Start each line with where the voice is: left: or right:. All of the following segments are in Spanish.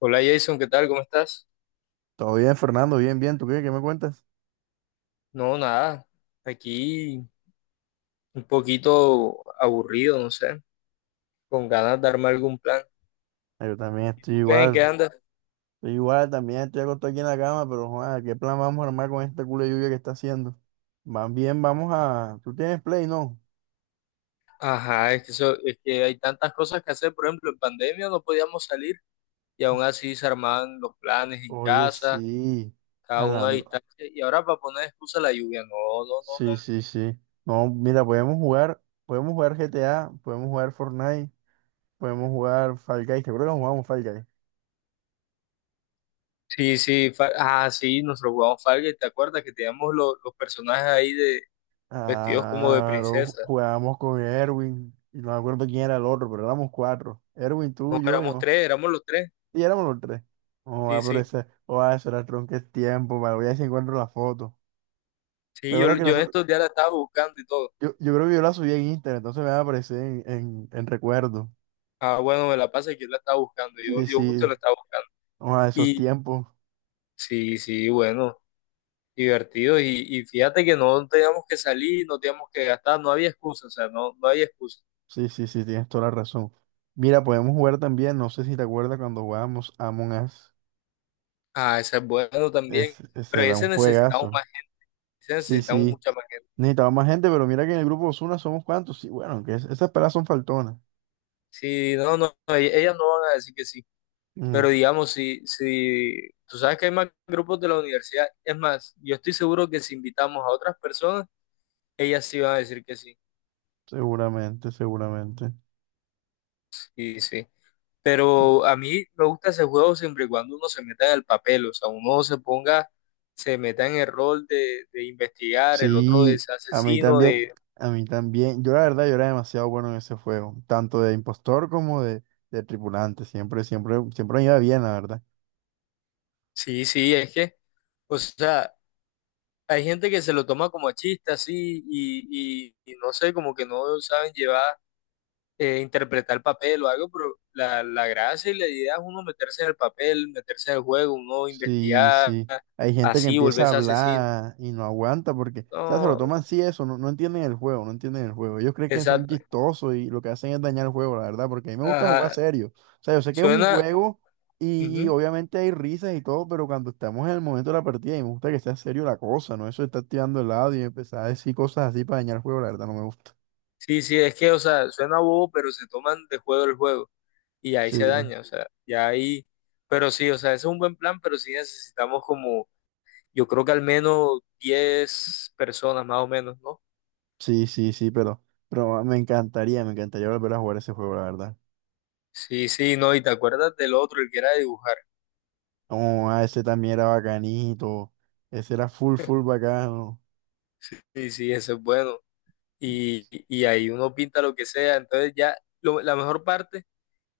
left: Hola Jason, ¿qué tal? ¿Cómo estás?
right: Todo bien, Fernando, bien, bien. ¿Tú qué? ¿Qué me cuentas?
left: No, nada. Aquí un poquito aburrido, no sé, con ganas de armar algún plan.
right: Ah, yo también
left: ¿Y
right: estoy
left: tú qué? ¿En qué
right: igual.
left: andas?
right: Estoy igual, también estoy acostado aquí en la cama, pero joder, ¿qué plan vamos a armar con esta culo de lluvia que está haciendo? Más bien, ¿Tú tienes play, no?
left: Ajá, es que, eso, es que hay tantas cosas que hacer. Por ejemplo, en pandemia no podíamos salir y aún así se armaban los planes en
right: Oye,
left: casa,
right: sí.
left: cada uno a
right: Hablando.
left: distancia. Y ahora para poner excusa la lluvia, no, no, no,
right: Sí,
left: no, no.
right: sí, sí. No, mira, podemos jugar GTA, podemos jugar Fortnite, podemos jugar Fall Guys. ¿Te acuerdas que jugamos Fall Guys?
left: Sí, sí, sí, nosotros jugamos Falga, ¿te acuerdas que teníamos los personajes ahí de vestidos como de
right: Claro,
left: princesa?
right: jugábamos con Erwin, y no me acuerdo quién era el otro, pero éramos cuatro. Erwin, tú,
left: No, éramos
right: yo.
left: tres, éramos los tres.
right: Y éramos los tres. Oh, ah,
left: Sí,
right: pero
left: sí.
right: eso era tronque tiempo, vale, voy a ver si encuentro la foto. ¿Te
left: Sí,
right: acuerdas
left: yo,
right: que
left: yo en
right: nosotros,
left: estos días la estaba buscando y todo.
right: yo, yo creo que yo la subí en Instagram, entonces me va a aparecer en recuerdo.
left: Ah, bueno, me la pasa que yo la estaba buscando. Yo,
right: Sí,
left: yo justo
right: sí,
left: la estaba buscando.
right: oh, ah, esos
left: Y
right: tiempos.
left: sí, sí, bueno, divertido. Y fíjate que no teníamos que salir, no teníamos que gastar, no había excusa, o sea, no había excusa.
right: Sí, sí, sí, tienes toda la razón. Mira, podemos jugar también, no sé si te acuerdas cuando jugábamos Among Us,
left: Ah, ese es bueno también.
right: ese
left: Pero
right: era un
left: ese necesitamos
right: juegazo.
left: más, ese
right: Sí,
left: necesitamos
right: sí,
left: mucha más gente.
right: necesitaba más gente, pero mira que en el grupo Osuna somos cuantos. Sí, bueno, que esas pelas son faltonas.
left: Sí, no, no, no, ellas no van a decir que sí. Pero
right: Mm,
left: digamos, si tú sabes que hay más grupos de la universidad, es más, yo estoy seguro que si invitamos a otras personas, ellas sí van a decir que sí.
right: Seguramente, seguramente.
left: Sí, sí. Pero a mí me gusta ese juego siempre y cuando uno se meta en el papel, o sea, uno se ponga, se meta en el rol de investigar, el otro de
right: Sí,
left: ese
right: a mí
left: asesino,
right: también,
left: de.
right: a mí también. Yo la verdad, yo era demasiado bueno en ese juego, tanto de impostor como de tripulante. Siempre, siempre, siempre me iba bien, la verdad.
left: Sí, sí, es que, o sea, hay gente que se lo toma como a chiste así y no sé, como que no saben llevar, interpretar el papel o algo, pero la gracia y la idea es uno meterse en el papel, meterse en el juego, uno
right: Sí,
left: investigar,
right: sí. Hay gente que
left: así,
right: empieza a
left: volverse asesino.
right: hablar y no aguanta porque, o sea, se lo
left: No,
right: toman así eso, no, no entienden el juego, no entienden el juego. Ellos creen que son
left: exacto.
right: chistosos y lo que hacen es dañar el juego, la verdad, porque a mí me gusta jugar
left: Ajá.
right: serio. O sea, yo sé que es un
left: Suena.
right: juego y
left: Ujú.
right: obviamente hay risas y todo, pero cuando estamos en el momento de la partida y me gusta que sea serio la cosa, ¿no? Eso de estar tirando el lado y empezar a decir cosas así para dañar el juego, la verdad, no me gusta.
left: Sí, sí, es que, o sea, suena bobo, pero se toman de juego el juego y ahí se
right: Sí,
left: daña, o sea, ya ahí, pero sí, o sea, ese es un buen plan, pero sí necesitamos como, yo creo que al menos 10 personas más o menos, ¿no?
right: sí, sí, sí, pero me encantaría volver a jugar ese juego, la verdad.
left: Sí, sí, no, y te acuerdas del otro, el que era dibujar,
right: Oh, ah, ese también era bacanito. Ese era full, full bacano.
left: sí, sí, ese es bueno, y ahí uno pinta lo que sea, entonces ya, la mejor parte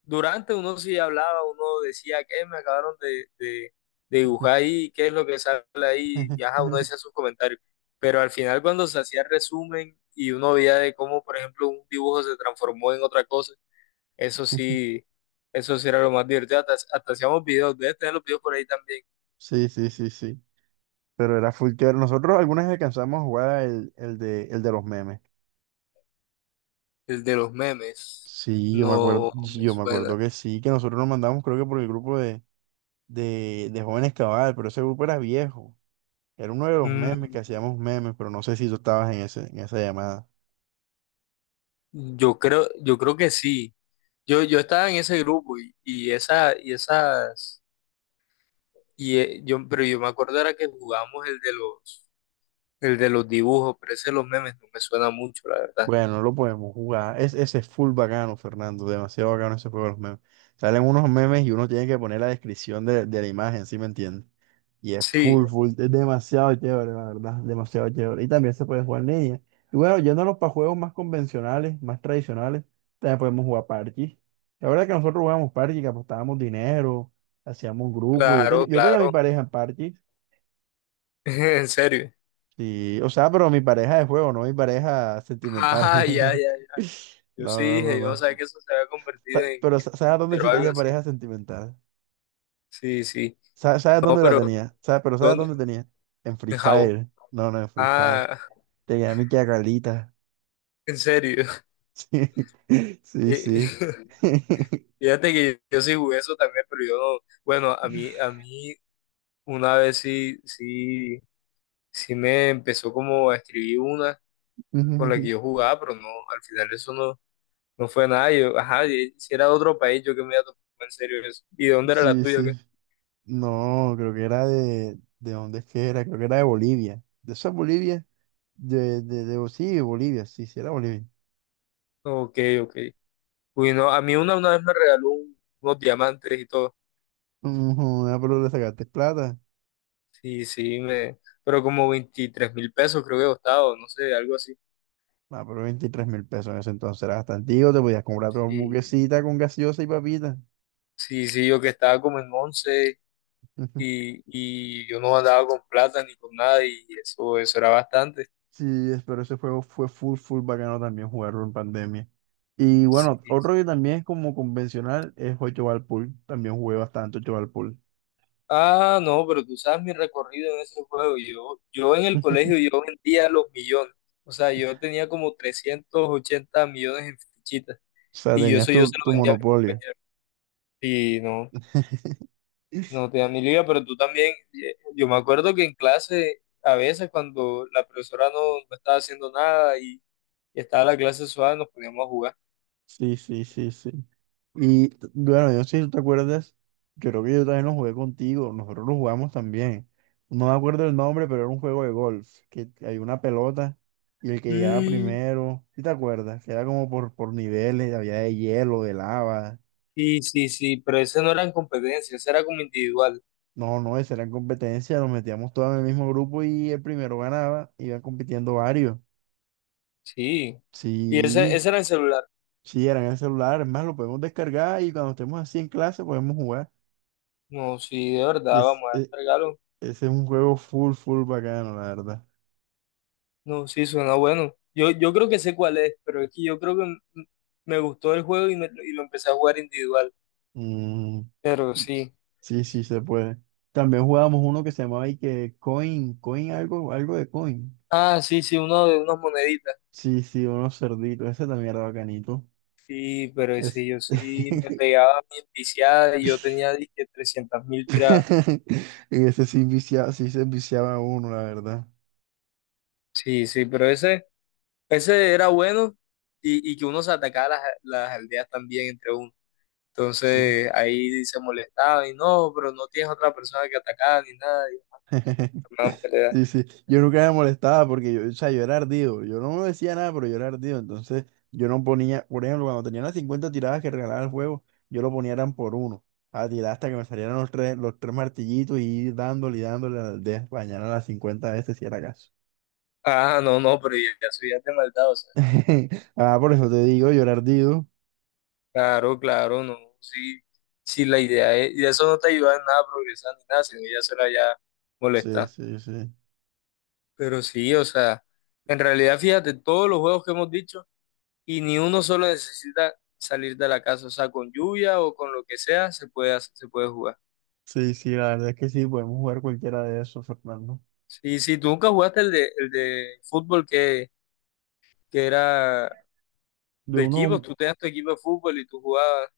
left: durante uno sí hablaba, uno decía que me acabaron de, de dibujar ahí, qué es lo que sale ahí, y ajá, uno decía sus comentarios. Pero al final cuando se hacía el resumen y uno veía de cómo, por ejemplo, un dibujo se transformó en otra cosa, eso sí, eso sí era lo más divertido. Hasta hacíamos videos, debes tener los videos por ahí también.
right: Sí, sí, sí, sí. Pero era full chévere. Nosotros algunas vez alcanzamos a jugar el de los memes.
left: El de los memes,
right: Sí, yo me acuerdo,
left: no
right: sí,
left: me
right: yo me
left: suena.
right: acuerdo que sí, que nosotros nos mandamos, creo que por el grupo de jóvenes cabal, pero ese grupo era viejo. Era uno de los
left: Mm,
right: memes que hacíamos memes, pero no sé si tú estabas en ese, en esa llamada.
left: yo creo que sí. Yo estaba en ese grupo y esa, y esas. Pero yo me acuerdo era que jugamos el de los dibujos, pero ese de los memes no me suena mucho, la verdad.
right: Bueno, no lo podemos jugar. Ese es full bacano, Fernando. Demasiado bacano ese juego de los memes. Salen unos memes y uno tiene que poner la descripción de la imagen, ¿sí me entiendes? Y es
left: Sí,
right: full, full. Es demasiado chévere, la verdad. Demasiado chévere. Y también se puede jugar en línea. Y bueno, yéndonos para juegos más convencionales, más tradicionales, también podemos jugar parches. La verdad es que nosotros jugábamos parches, que apostábamos dinero, hacíamos grupos. Yo, tenía
left: claro,
right: yo tenía mi
left: claro.
right: pareja en parches.
left: En serio.
right: Sí, o sea, pero mi pareja de juego, no mi pareja sentimental.
left: Ajá, ya, ya, ya. Yo
right: No,
left: sí
right: no, no,
left: dije, yo no
right: no.
left: sabía que eso se había convertido en,
right: Pero
left: en
right: ¿sabes dónde
left: Tinder o
right: sí
left: algo
right: tenía
left: así.
right: pareja sentimental?
left: Sí, sí.
right: ¿Sabes
left: No,
right: dónde la
left: pero
right: tenía? ¿Sabes? Pero ¿sabes
left: ¿dónde?
right: dónde tenía? En Free
left: En Jabo.
right: Fire. No, no, en Free Fire.
left: Ah,
right: Tenía a mi y a Carlita.
left: en serio.
right: Sí, sí,
left: Eh,
right: sí.
left: Fíjate que yo sí jugué eso también, pero yo no. Bueno, a mí una vez sí, sí, sí me empezó como a escribir una. Con la que yo jugaba, pero no, al final eso no fue nada. Yo, ajá, y si era de otro país, yo que me iba a tomar en serio eso. ¿Y de dónde era la
right: Sí,
left: tuya?
right: sí.
left: ¿Qué?
right: No, creo que era de. ¿De dónde es que era? Creo que era de Bolivia. ¿De esa Bolivia? Sí, Bolivia. Sí, sí, era Bolivia.
left: Ok, ok. Uy, no, a mí una vez me regaló unos diamantes y todo.
right: Ujú, ah, pero le sacaste plata.
left: Sí, sí, pero como 23.000 pesos creo que costaba, o no sé, algo así.
right: Ah, pero $23.000 en ese entonces era bastante. Te podías comprar tu
left: Y,
right: hamburguesita con gaseosa y papita.
left: sí, sí, yo que estaba como en 11 y yo no andaba con plata ni con nada y eso era bastante.
right: Sí, pero ese juego fue full, full bacano también jugarlo en pandemia. Y
left: Sí,
right: bueno, otro que también es como convencional es 8 Ball Pool. También jugué bastante 8 Ball Pool.
left: ah, no, pero tú sabes mi recorrido en ese juego. Yo en el colegio yo vendía los millones. O sea, yo tenía como 380 millones en fichitas.
right: O sea,
left: Y yo
right: tenías
left: eso yo
right: tu,
left: se lo
right: tu
left: vendía a mis
right: monopolio.
left: compañeros. Y no, no te dan ni liga, pero tú también, yo me acuerdo que en clase, a veces cuando la profesora no estaba haciendo nada y estaba la clase suave, nos poníamos a jugar.
right: Sí, sí, sí, sí. Y bueno, yo sí, ¿te acuerdas? Yo creo que yo también lo jugué contigo, nosotros lo jugamos también. No me acuerdo el nombre, pero era un juego de golf, que hay una pelota y el que llegaba
left: Mm,
right: primero, ¿sí te acuerdas? Que era como por niveles, había de hielo, de lava.
left: sí, sí, sí, pero ese no era en competencia, ese era como individual.
right: No, no, esa era competencia, nos metíamos todos en el mismo grupo y el primero ganaba, iban compitiendo varios.
left: Sí. Y ese,
right: Sí,
left: ese era el celular.
right: sí, eran en el celular, es más, lo podemos descargar y cuando estemos así en clase podemos jugar.
left: No, sí, de
right: Y
left: verdad, vamos a descargarlo.
right: ese es un juego full, full bacano, la verdad.
left: No, sí, suena bueno. Yo creo que sé cuál es, pero es que yo creo que me gustó el juego y lo empecé a jugar individual.
right: Mm,
left: Pero sí.
right: sí, sí, se puede. También jugábamos uno que se llamaba y que Coin, Coin algo, de Coin.
left: Ah, sí, sí, uno de unas moneditas.
right: Sí, sí, unos cerditos, ese también era bacanito.
left: Sí, pero
right: Es...
left: ese yo sí me pegaba mi viciada y yo tenía dizque 300.000 tiradas.
right: En ese sí, sí se viciaba uno, la verdad.
left: Sí, sí, pero ese era bueno y que uno se atacaba las aldeas también entre uno.
right: Sí.
left: Entonces ahí se molestaba y no, pero no tienes otra persona que atacar ni nada. Y.
right: Sí, sí. Yo nunca me molestaba porque yo, o sea, yo era ardido. Yo no me decía nada, pero yo era ardido. Entonces, yo no ponía, por ejemplo, cuando tenía las 50 tiradas que regalaba el juego, yo lo ponía eran por uno. A tirar hasta que me salieran los tres martillitos y ir dándole y dándole al de mañana a las 50 veces si era caso.
left: Ah, no, no, pero ya, ya eso ya es de maldad, o sea.
right: Ah, por eso te digo, yo era ardido.
left: Claro, claro, no. Sí, sí, la idea es, y eso no te ayuda en nada a progresar ni nada, sino ya será ya
right: Sí,
left: molestar.
right: sí, sí.
left: Pero sí, o sea, en realidad, fíjate, todos los juegos que hemos dicho, y ni uno solo necesita salir de la casa, o sea, con lluvia o con lo que sea, se puede jugar.
right: Sí, sí, la verdad es que sí, podemos jugar cualquiera de esos, Fernando.
left: Sí, sí, tú nunca jugaste el de fútbol que era
right: De
left: de equipos,
right: uno,
left: tú tenías tu equipo de fútbol y tú jugabas.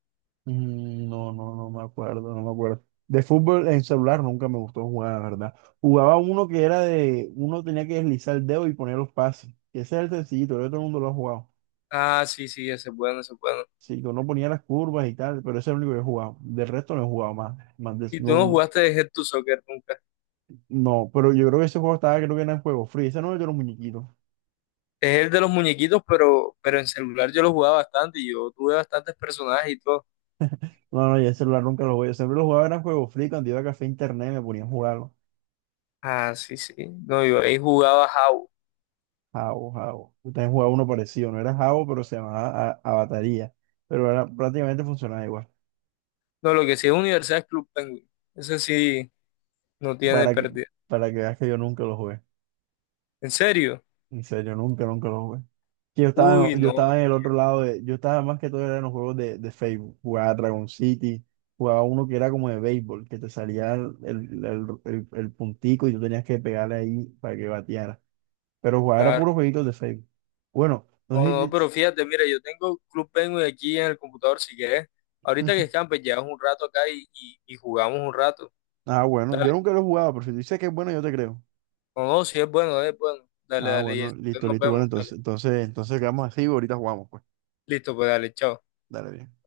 right: no, no, no me acuerdo, no me acuerdo. De fútbol en celular nunca me gustó jugar, la verdad. Jugaba uno que era de, uno tenía que deslizar el dedo y poner los pases, que ese es el sencillito, el otro mundo lo ha jugado.
left: Ah, sí, sí, ese es bueno, ese es bueno.
right: Sí, que uno ponía las curvas y tal, pero ese es el único que he jugado. Del resto no he jugado más.
left: Y tú no
right: No,
left: jugaste de Head to Soccer nunca.
right: no, pero yo creo que ese juego estaba, creo que era en juego free. Ese no era de los muñequitos.
left: Es el de los muñequitos, pero en celular yo lo jugaba bastante y yo tuve bastantes personajes y todo.
right: No, no, yo el celular nunca lo jugué. Yo siempre lo jugaba era en juego free. Cuando iba a café internet me ponía a jugar
left: Ah, sí, sí. No, yo ahí jugaba How.
right: Jabo, Jabo. Yo también jugaba uno parecido, no era Jabo, pero se llamaba Avataría. Pero era, prácticamente funcionaba igual.
left: No, lo que sí es Universidad es Club Penguin. Ese sí no tiene
right: Para que,
left: pérdida.
right: para que veas que yo nunca lo jugué.
left: ¿En serio?
right: En serio, nunca, nunca lo jugué. Que yo estaba,
left: Uy,
right: en- yo estaba
left: no,
right: en el otro lado de, yo estaba más que todo era en los juegos de Facebook. Jugaba Dragon City, jugaba uno que era como de béisbol, que te salía el puntico y tú tenías que pegarle ahí para que bateara. Pero jugaba era
left: claro.
right: puros jueguitos de Facebook. Bueno, no
left: No, no,
right: sé.
left: pero fíjate, mira, yo tengo Club Penguin aquí en el computador si quieres. Ahorita que escampes, llevas un rato acá y jugamos un rato.
right: Ah, bueno,
left: Dale.
right: yo nunca lo he jugado, pero si tú dices que es bueno, yo te creo.
left: No, no, sí es bueno, es bueno. Dale,
right: Ah,
left: dale, y
right: bueno, listo,
left: nos
right: listo.
left: vemos,
right: Bueno,
left: dale.
right: entonces quedamos así y ahorita jugamos, pues.
left: Listo, pues dale, chao.
right: Dale bien.